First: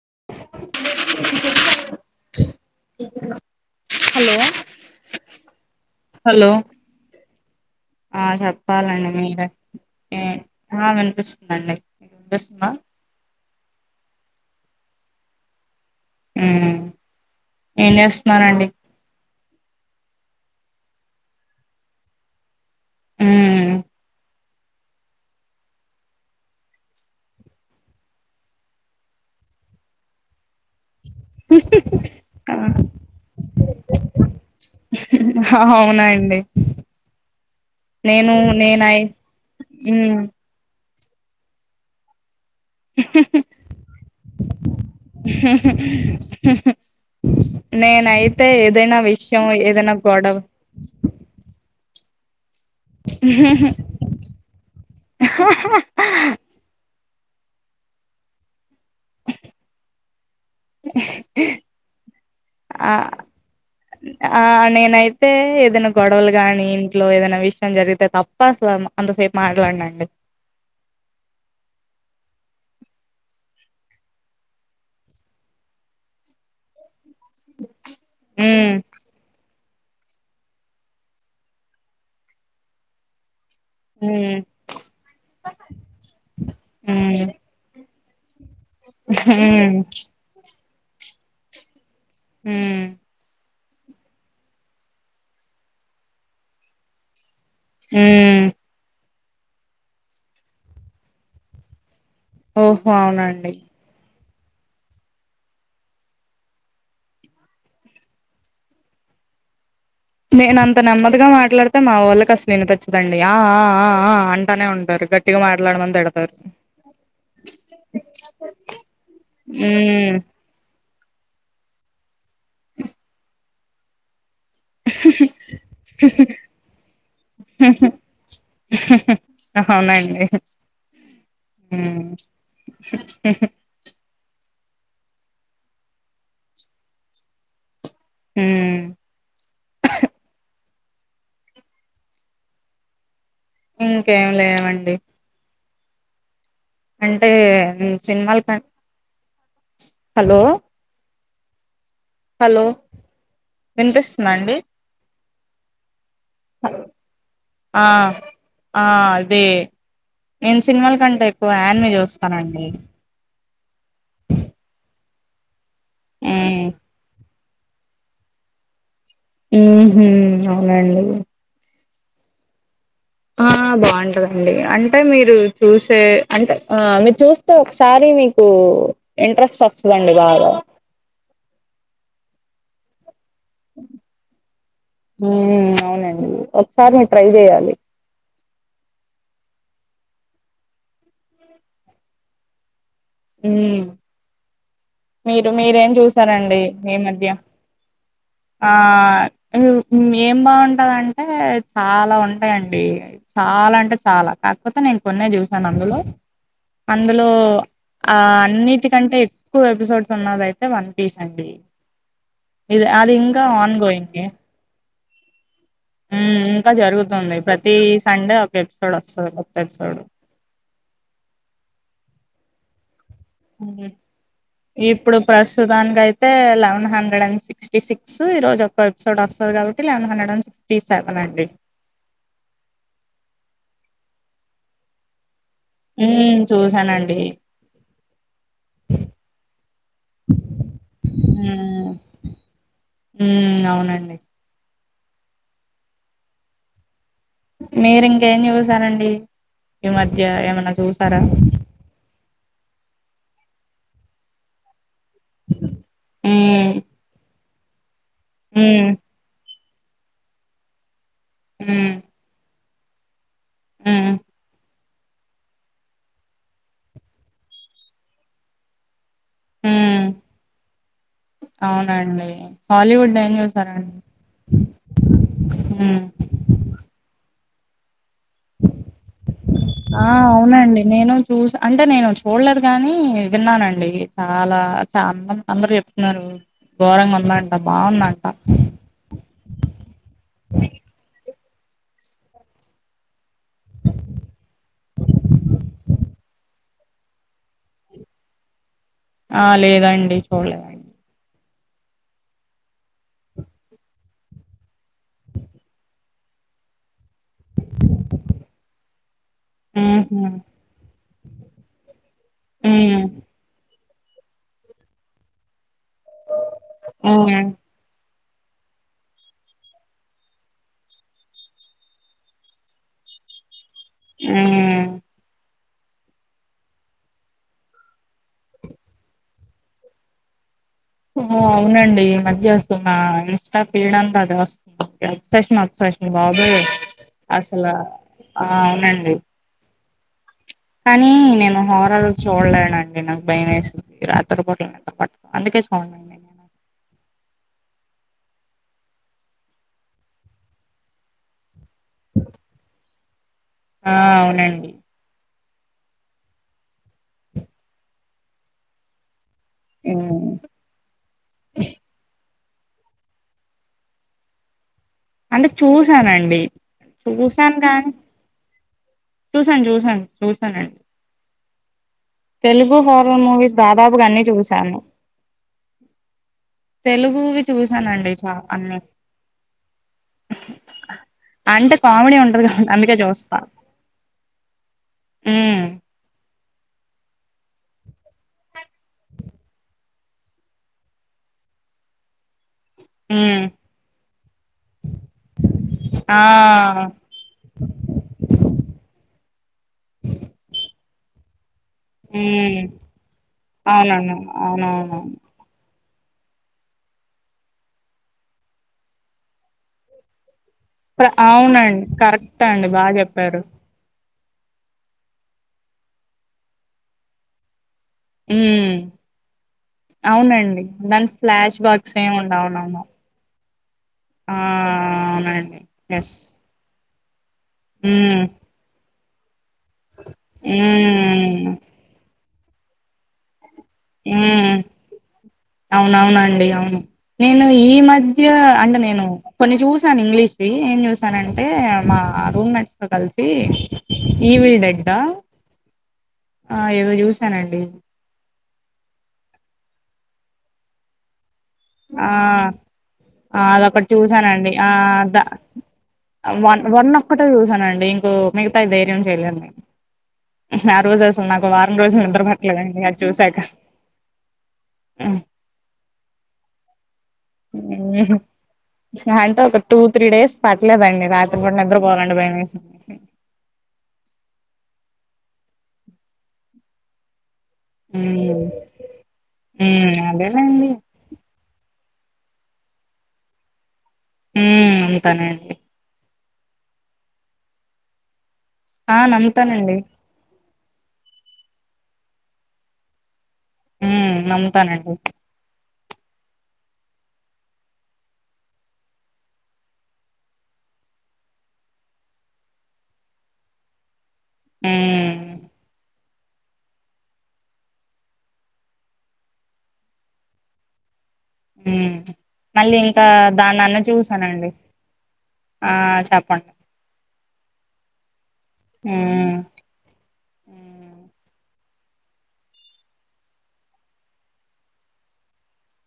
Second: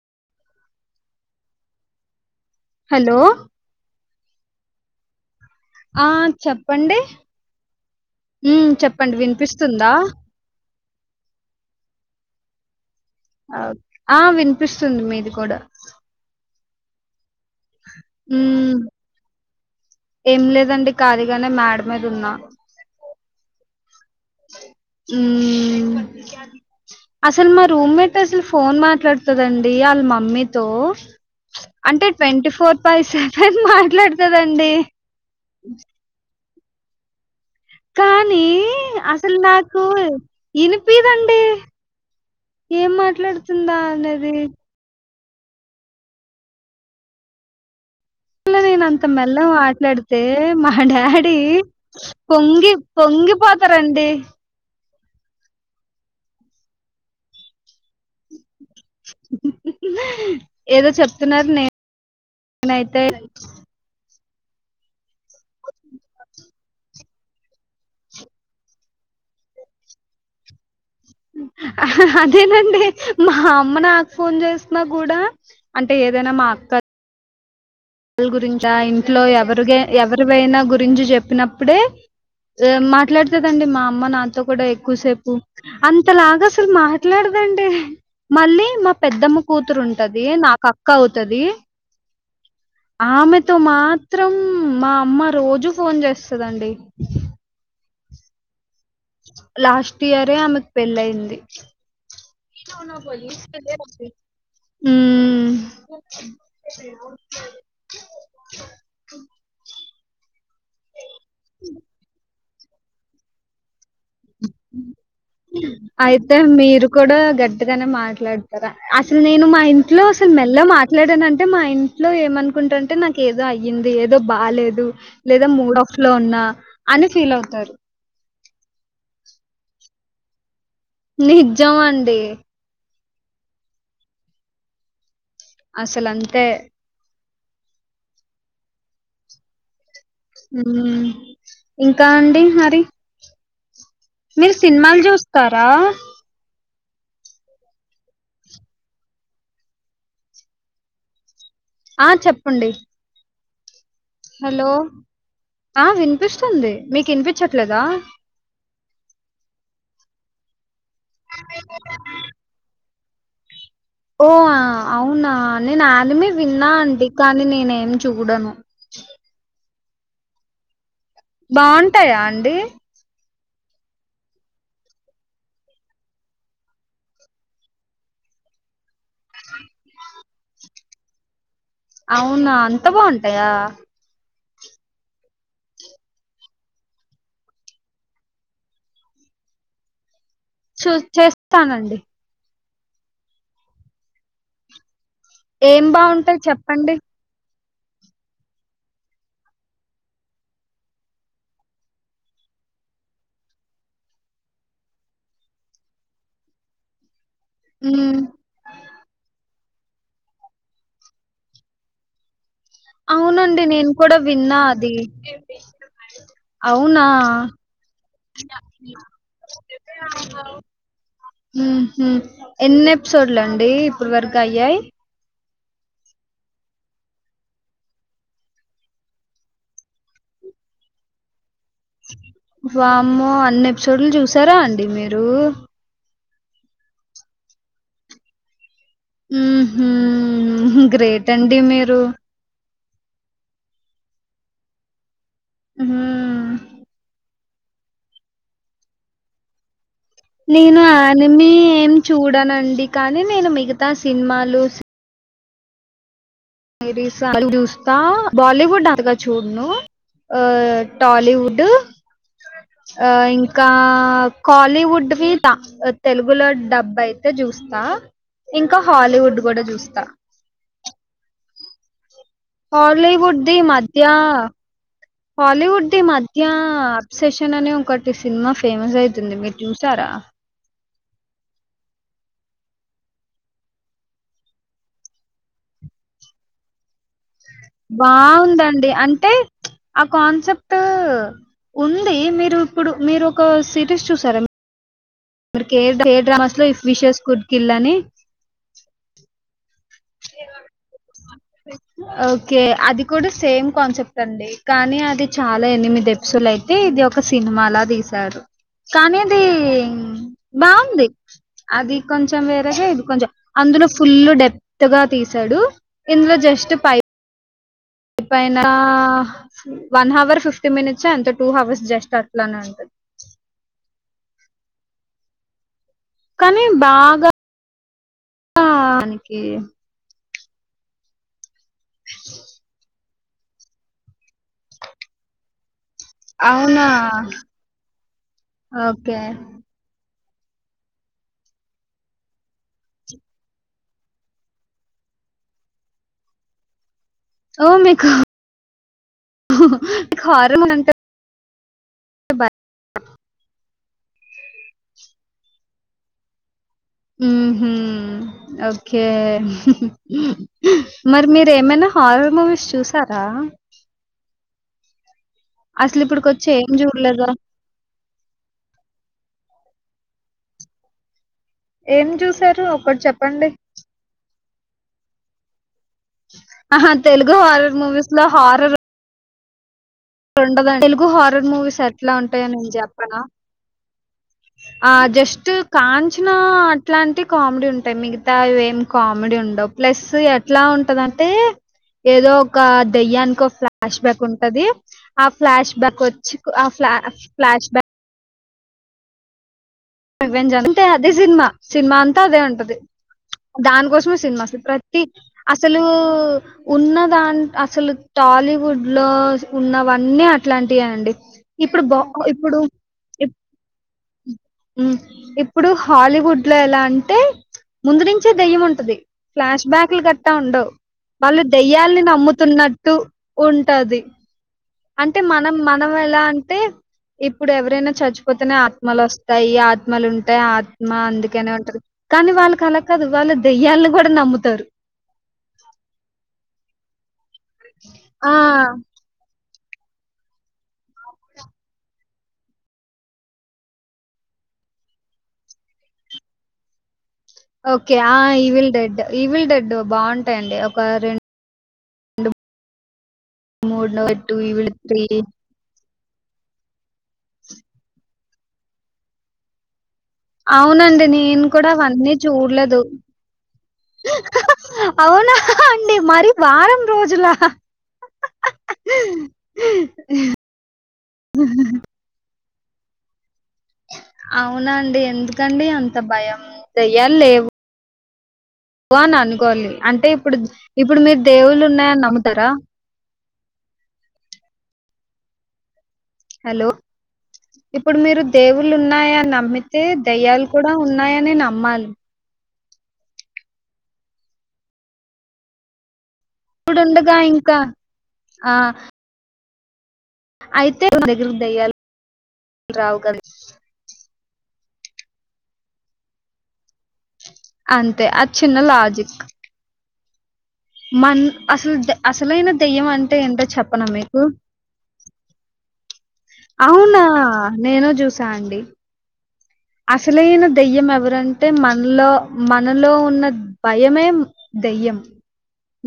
[unintelligible] Hello hello ఆ hello చెప్పండి ఆ హా చెప్పాలండి చెప్పండి మీరే వినిపిస్తుందా? ఆ వినిపిస్తుందండి. వినిపిస్తుందా? ఆ వినిపిస్తుంది మీది కూడా ఏం చేస్తున్నారండి? ఉమ్ ఏం లేదండి ఖాళీగానే మేడ మీది ఉన్నా. మ్ మ్ అసలు మా రూమ్మేట్ అసలు ఫోన్ మాట్లాడుతాదండి వాళ్ళ మమ్మీతో అంటే ట్వంటీ ఫోర్ బై సెవెన్ మాట్లాడుతాదండి. అవునా అండి. కానీ నేనై అసలు నాకు ఉమ్ ఇనిపీదండి. ఏం మాట్లాడుతుందా అనేది. మ్ హు హూ హూ నేనయితే నేను ఏదైనా అంత విషయం మెల్లగా ఏదైనా మాట్లాడితే గొడవ మా డాడీ పొంగి పొంగిపోతారండి. అహ్ అహ్ ఆ ఏదో చెప్తున్నారు నేను ఆ నేనయితే ఆ నేనైతే ఏదైనా గొడవలు గాని ఇంట్లో ఏదైనా విషయం జరిగితే తప్ప అసలు అంత ఎక్కువ సేపు మాట్లాడినండి. అదేనండి మా అమ్మ నాకు ఫోన్ చేసిన కూడా అంటే ఏదైనా మా క్క త్ వాళ్ళ గురించా ఉమ్ ఇంట్లో ఎవరిగే ఎవరివైనా గురించి చెప్పినప్పుడే మాట్లాడు దండి మా అమ్మ ఉమ్ నాతో కూడా ఎక్కువసేపు అంతలాగా అసలు ఉమ్ మాట్లాడదండి. మళ్ళీ, మా పెద్దమ్మ ఉమ్ కూతురు ఉంటది నాకు అక్క అవుతాది మ్ ఇంత మాత్రం మా అమ్మ రోజు ఫోన్ చేస్తుందండి. మ్ లాస్ట్ ఇయరే ఆమెకు పెళ్ళైంది. ఓహో శనా అవునండి పది [unintelligible] మ్ [inaudible] నేనంత నెమ్మదిగా మాట్లాడితే మా వాళ్ళకి అసలు వినిపిచ్చదండి ఆ ఆ అంటానే ఉంటారు గట్టిగా మాట్లాడమని తిడతారు అయితే మీరు కూడా గట్టిగానే మాట్లాడతారా? అసలు నేను మా ఇంట్లో ఉమ్ అసలు మెల్లగా మా మాట్లాడనంటే మా ఇంట్లో ఏమనుకుంటారంటే నాకు ఏదో అయ్యింది. ఏదో బాలేదు లేదా మూడఫ్ లో ఉన్నా అని ఫీల్ అవుతారు ఆహా అవునండి నిజం ఉమ్ అండి అసలు అంతే ఉమ్ ఉమ్ ఇంకా అండి మరి ఇంకేం మీరు లేవండి సినిమాలు చూస్తారా అంటే సినిమాలకి ఆన్ హలో ఆ హలో చెప్పండి వినిపిస్తుందా అండి హలో ఆ వినిపిస్తుంది మీకు వినిపించట్లేదా ఆ ఆ అదే నేను సినిమాల కంటే ఎక్కువ ఆనిమి చూస్తానండి ఓ అవునా నేను ఆనిమి ఉమ్ విన్నా అండి నేనే ఏం చూడను ఉహూ అవునండి బాగుంటాయా అండి ఆ బాగుంటదండి అంటే మీరు చూసే అంటే ఆ మీరు చూస్తే ఒకసారి మీకు ఇంట్రెస్ట్ వస్తుందండి బాగా అవునా అంత బాగుంటాయా అవునండి ఒకసారి మీ ట్రై చేయాలి చూ చేస్తానండి ఉ మీరు ఏం మీరేం బాగుంటాయి చూసారండి చెప్పండి ఈ మధ్య ఆ ఏం బాగుంటందంటే చాలా ఉంటాయండి చాలా అంటే చాలా కాకపోతే నేను కొన్నే చూసాను అందులో అందు లో ఉమ్ ఆ అన్నిటికంటే ఎపిసోడ్స్ ఉన్నదయితే వన్ పీస్ అండి అది ఇంకా అవునండి ఆన్కో నేను ఇంగ్ కూడా ఏ విన్నా అది ఉమ్ ఇంకా అవునా జరుగుతుంది ప్రతి సండే ఒక ఎపిసోడ్ వస్తుంది కొత్త ఎపిసోడ్ ఉహూ అయ్యాయి ఇప్పుడు ప్రశ ప్రస్తుతానికి అయితే లెవన్ హ్రె అండ్ సిక్స్టీ సిక్స్ ఈరోజు ఒక్క ఎపిసోడ్ వస్తుంది కాబట్టిలెన్ హండె అండ్ సిక్స్ తీసేతనండి వామ్మో అన్ని ఎపిసోడ్లు చూసారా అండి మీరు ఉ చూసానండి ఉహూ గ్రేట్ అండి మీరు ఉ అవునండి ఉం మీరు ఇంకేం జుసారండి నేను ఆనిమి ఏం చూడనండి కానీ నేను మిగతా సినిమాలు మ్మ్ ర చూస్తా మ్మ్ బాలీవుడ్ అంతగా చూడ్ను ఆ టాలీవుడ్ మ్మ్ ఇంకా మ్మ్ కాలీవుడ్ వి తెలుగులో డబ్ అయితే చూస్తా ఇంకా హాలీ వుడు కూడా చూస్తా మ్మ్ అవునండి హాలీవుడ్ ఏం హాలీవుడ్ది చూసారండి మధ్య హాలీవుడ్ ది మ్మ్ మధ్య అప్సెషన్ న్ అనే ఒకటి సినిమా ఫేమస్ అవుతుంది మీరు ఆ చూసారా అవునండి నేను చూసి అంటే నేను చూడలేదు కాగానీ విన్నానండి చాలా చా అం న్నారు గోరంగా ఉంది అన్నారు బాగుందండి అంటే ఆ కాన్సెప్ట్ ఉంది మీరు ఇప్పుడు మీరు ఒక సిరీస్ చూసారా రి ఏ డ్రామాస్ లో ఇఫ్ విషస్ కుడ్కిల్ల్ అని ఆ లేదండి చూడలేదడి ఓకే అది కూడా సేమ్ కాన్సెప్ట్ అండి కానీ అది చాలా ఎనిమిది ఎపిసోలు అయితే ఇది ఒక ఒక సినిమా లా తీశారు కానీ అది ఉహు బాగుంది అది కొంచెం ఉ వేరే ఇది కొంచెం అందులో ఫుల్ డెప్త్ గా తీసాడు ఇందులో జస్ట్ పై ఉ ఎ పనా వన్ హవర్ ఫిఫ్టీ మినిట్స్ అంత టూ హవర్స్ జస్ట్ అట్లానే ఉంటది అ కానీ బాగా కె ఓ అవునండి ఈ మధ్య వస్తున్నా ఇంత పీడంద అది వస్తు అప్సషన్ అప్సషన్ బాబాయ అవునా అసలు ఆ అవునండి ఓకే కానీ నేను హోరాలు చూడలేనండి నాకు భయ వేసింది రాత్రి రూపాట్ల ఎ పట్ట అందుకే అవుడి ఓ మీకు మీకు హారంట అ ఆ అవునండి ఉహు ఓకే హ్మ్ మరి మీరేమైనా హారర్ మూవీస్ చూసారా అంటె అసలు చూసానండి ఇప్పటికొచ్చి ఏం చూడలేదా చూసాను కానీ చూ చూసాను చూసాను చూసానండి ఏం చూసారు తెలుగు ఒకటి హారర్ చెప్పండి మూవీస్ దాదాపుగాన్నీ చూశాను ఆహా, తెలుగు తెలుగువి హారర్ మూవీస్ చూసానండి చ అన్నీ రెండ తెలుగు హారర్ అంటే మూవీస్ ఎట్లా కామెడీ ఉంటది ఉంటాయో నేను కాబట్టి అందుకే చెప్పనా చూస్తా ఆ జస్ట్ ఉమ్ కాంచనా అట్లాంటి కామెడీ ఉంటాయి మిగతా ఏం కామెడీ ఉండవు ప్లస్ ఎట్లా ఉంటందంటే ఏదో ఒక దయ్యానికి ఉమ్ ఒక ఫ్లాష్ బ్యాక్ ఉంటది ఆ ఫ్లాష్ బ్యాక్ వచ్చి ఆ ఫ్లా. ఫ్లా. ఫ్లాష్ బ్యాక్ రివెంజ్ అంతటే అదే సినిమా సినిమా అంతా అదే ఉమ్ ఉంటది అవునండి దానికోసమే సినిమా వస్తుంది అవునవును ప్రతి అ అసలు ఉన్న దాం అసలు టాలీవుడ్ లో ఉన్నవన్నీ అ ఇట్లాంటి అండి ఇప్పుడు అవునండి బ కరెక్ట్ ఇప్పుడు అండి బాగా చెప్పారు ఉమ్ ఇప్పుడు హాలీవుడ్ లో ఎలా అంటే ముందు నుంచే దెయ్యం ఉమ్ ఉంటది ఫ్లాష్ బ్యాక్లు గట్టా అవునండి ఉండవు దాని వాళ్ళు ఫ్లాష్ బాక్స్ దెయ్యాలని ఏమి ఉండవు నమ్ముతున్నట్ అవునవును అంటు ఉంటది ఆ అంటే మనం అవునండి మనం ఎస్ ఎలా అంటే ఇప్పుడు ఎవరైనా ఉమ్ చచ్చిపోతేనే ఆత్మలోస్తయ్ యి ఆత్మలు ఉంటాయి ఆత్మ ఉమ్ అందుకేనే ఉంటారు కానీ వాళ్ళకి అల కాదు వాళ్ళు దెయ్యాలను కూడా ఉమ్ నమ్ముతారు అవునవునండి అవును నేను ఈ మధ్య ఆ అంటె నేను కొన్ని చూసాను ఇంగ్లీష్ క ఏం చూసానంటే మా రూమ్ మేట్స్ తో కలిసి ఈ ఈవిల్ డెడ్ ఆ ఏదో చూశాను ఓకే ఆ ఈవిల్ డెడ్ ఈవిల్ డెడ్ బాగుంటాయిండి ఒక రెండ్ ఆ అదొక్కటి మూడు టూ చూసానండి ఆ Evil three the one one ఒక్కటే చూసానండి ఇంకో మిగతా ఈ ధైర్యం చెయలేండి ఆ రోజు అవునండి అసలు నాకు నేను కూడా వారం రోజులు అవన్నీ నిద్ర చూడలేదు పట్టలేదండి అది చూసాక హ్మ్. అవునా అండి మరి వారం రోజులా హ్మ్. అంటే ఒక టూ త్రీ డేస్ పట్టలేదండి రాత్రిపూట నిద్రపోవాలంటే భయమేసింది అవునాండి ఎందుకండి అంత భయం దెయ్యాల్ లేవు ఉమ్ అలా అని అనుకోవాలి ఉమ్ అంటే ఇప్పుడు అదేలేండి ఇప్పుడు మీరు దేవుళ్ళు ఉన్నాయ నమ్ముతారా హ్మ్ నమ్ముతానండి హలో ఇప్పుడు మీరు దేవుళ్ళు ఆ ఉన్నాయా అని నమ్ముతానండి నమ్మితే దయ్యాల్ కూడా ఉన్నాయ అనే నమ్మాలి హ్మ్ నమ్ముతానండి ఇప్పుడుండుగా ఇంకా ఆ అయితే మన దగ్గరకు దయ్యాల్ రావు కదా హ్మ్ అంతే ఆ చిన్న లాజిక్ మన్ అసలు ఉమ్ అసలైన మళ్ళీ దెయ్యం ఇంకా అంటే ఏంటో దానాన్న చెప్పన మీకు చూసానండి ఆ చెప్ అవునా నేను చూస్ తాండి ఉమ్ అసలైన దెయ్యం ఎవరంటే మ మనలో మనలో ఉన్న భయమే దయ్యం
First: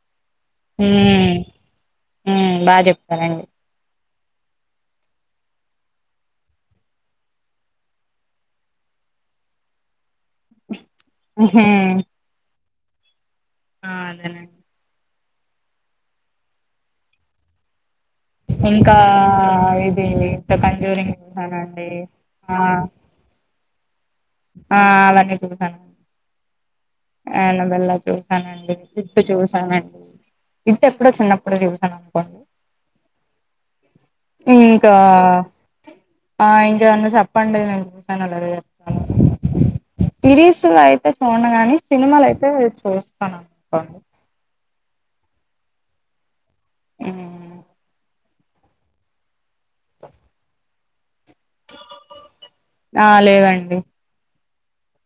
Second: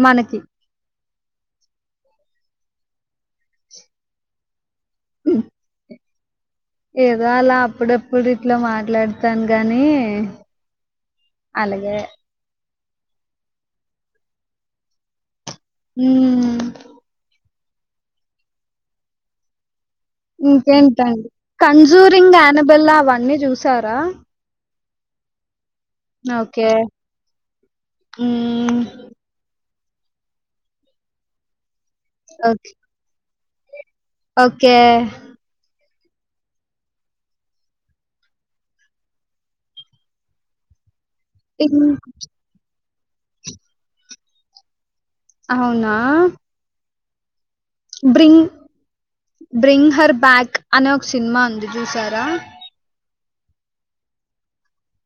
మనకి హ్మ్ హ్మ్ బా చెప్పారండి ఉమ్, ఏదో అలా అప్పుడుప్పుడు ఇట్ల మాట్లాడతాను గానీ అ హ ఆ అదేనం హ్మ్ ఇంకా ఇ ఇంకేంటండి కన్జూరింగ్ ఆ అనబెల్లా అవన్నీ చూసారా ఆ అవి అన్ని చుసా ఓకే అనబెల్లా చూసానండి హ్మ్. ఇప్పు చూసానండి ఇట్ ఎప్పుడో చిన్నప్పుడు చూస్ హ్యాంగ్కంగు ఓకే. ఓకే ఆ ఇంక ఏమన్న చెప్పండి నేను చూసానో లేదో చెప్తాను సిరీస్ అయితే చూడ గాని ఇన్ సినిమాలు అయితే చూస్తానుకోండి అవునా హ్మ్ బ్రింగ్ బ్రింగ్ హర్ బ్యాక్ అనే ఒక సినిమా ఉంది చూసారా ఆ లేదండి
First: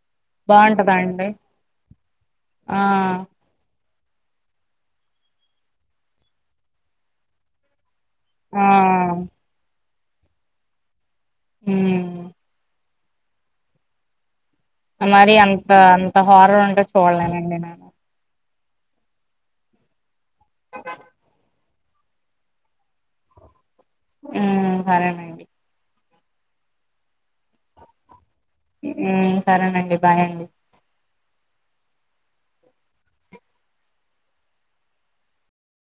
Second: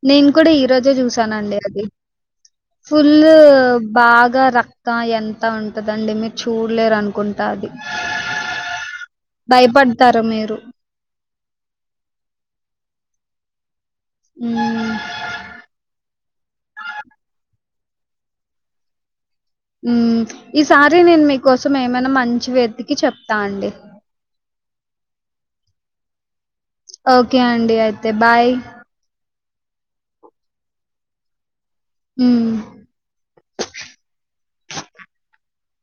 నేను కూడా ఈ రోజు బాగుంటదండి చూసానండి అది ఆ ఫుల్ బాగా రక్తం ఎంత ఉంటదండి మీరు చూడలేరు అనుకుంటు అది ఆ భయపడతారా మీరు హ్మ్ మ్మ్ మరి అంత అంత హారర్ ఉంటే చూడలేనండి నేను హ్మ్ ఈసారి నేను మీకోసం ఏమైనా మంచి వేతికి చెప్తా అండి మ్మ్ సరేనండి ఓకే అండి అయితే బాయ్ హ్మ్ సరేనండి బాయ్ అండి హ్మ్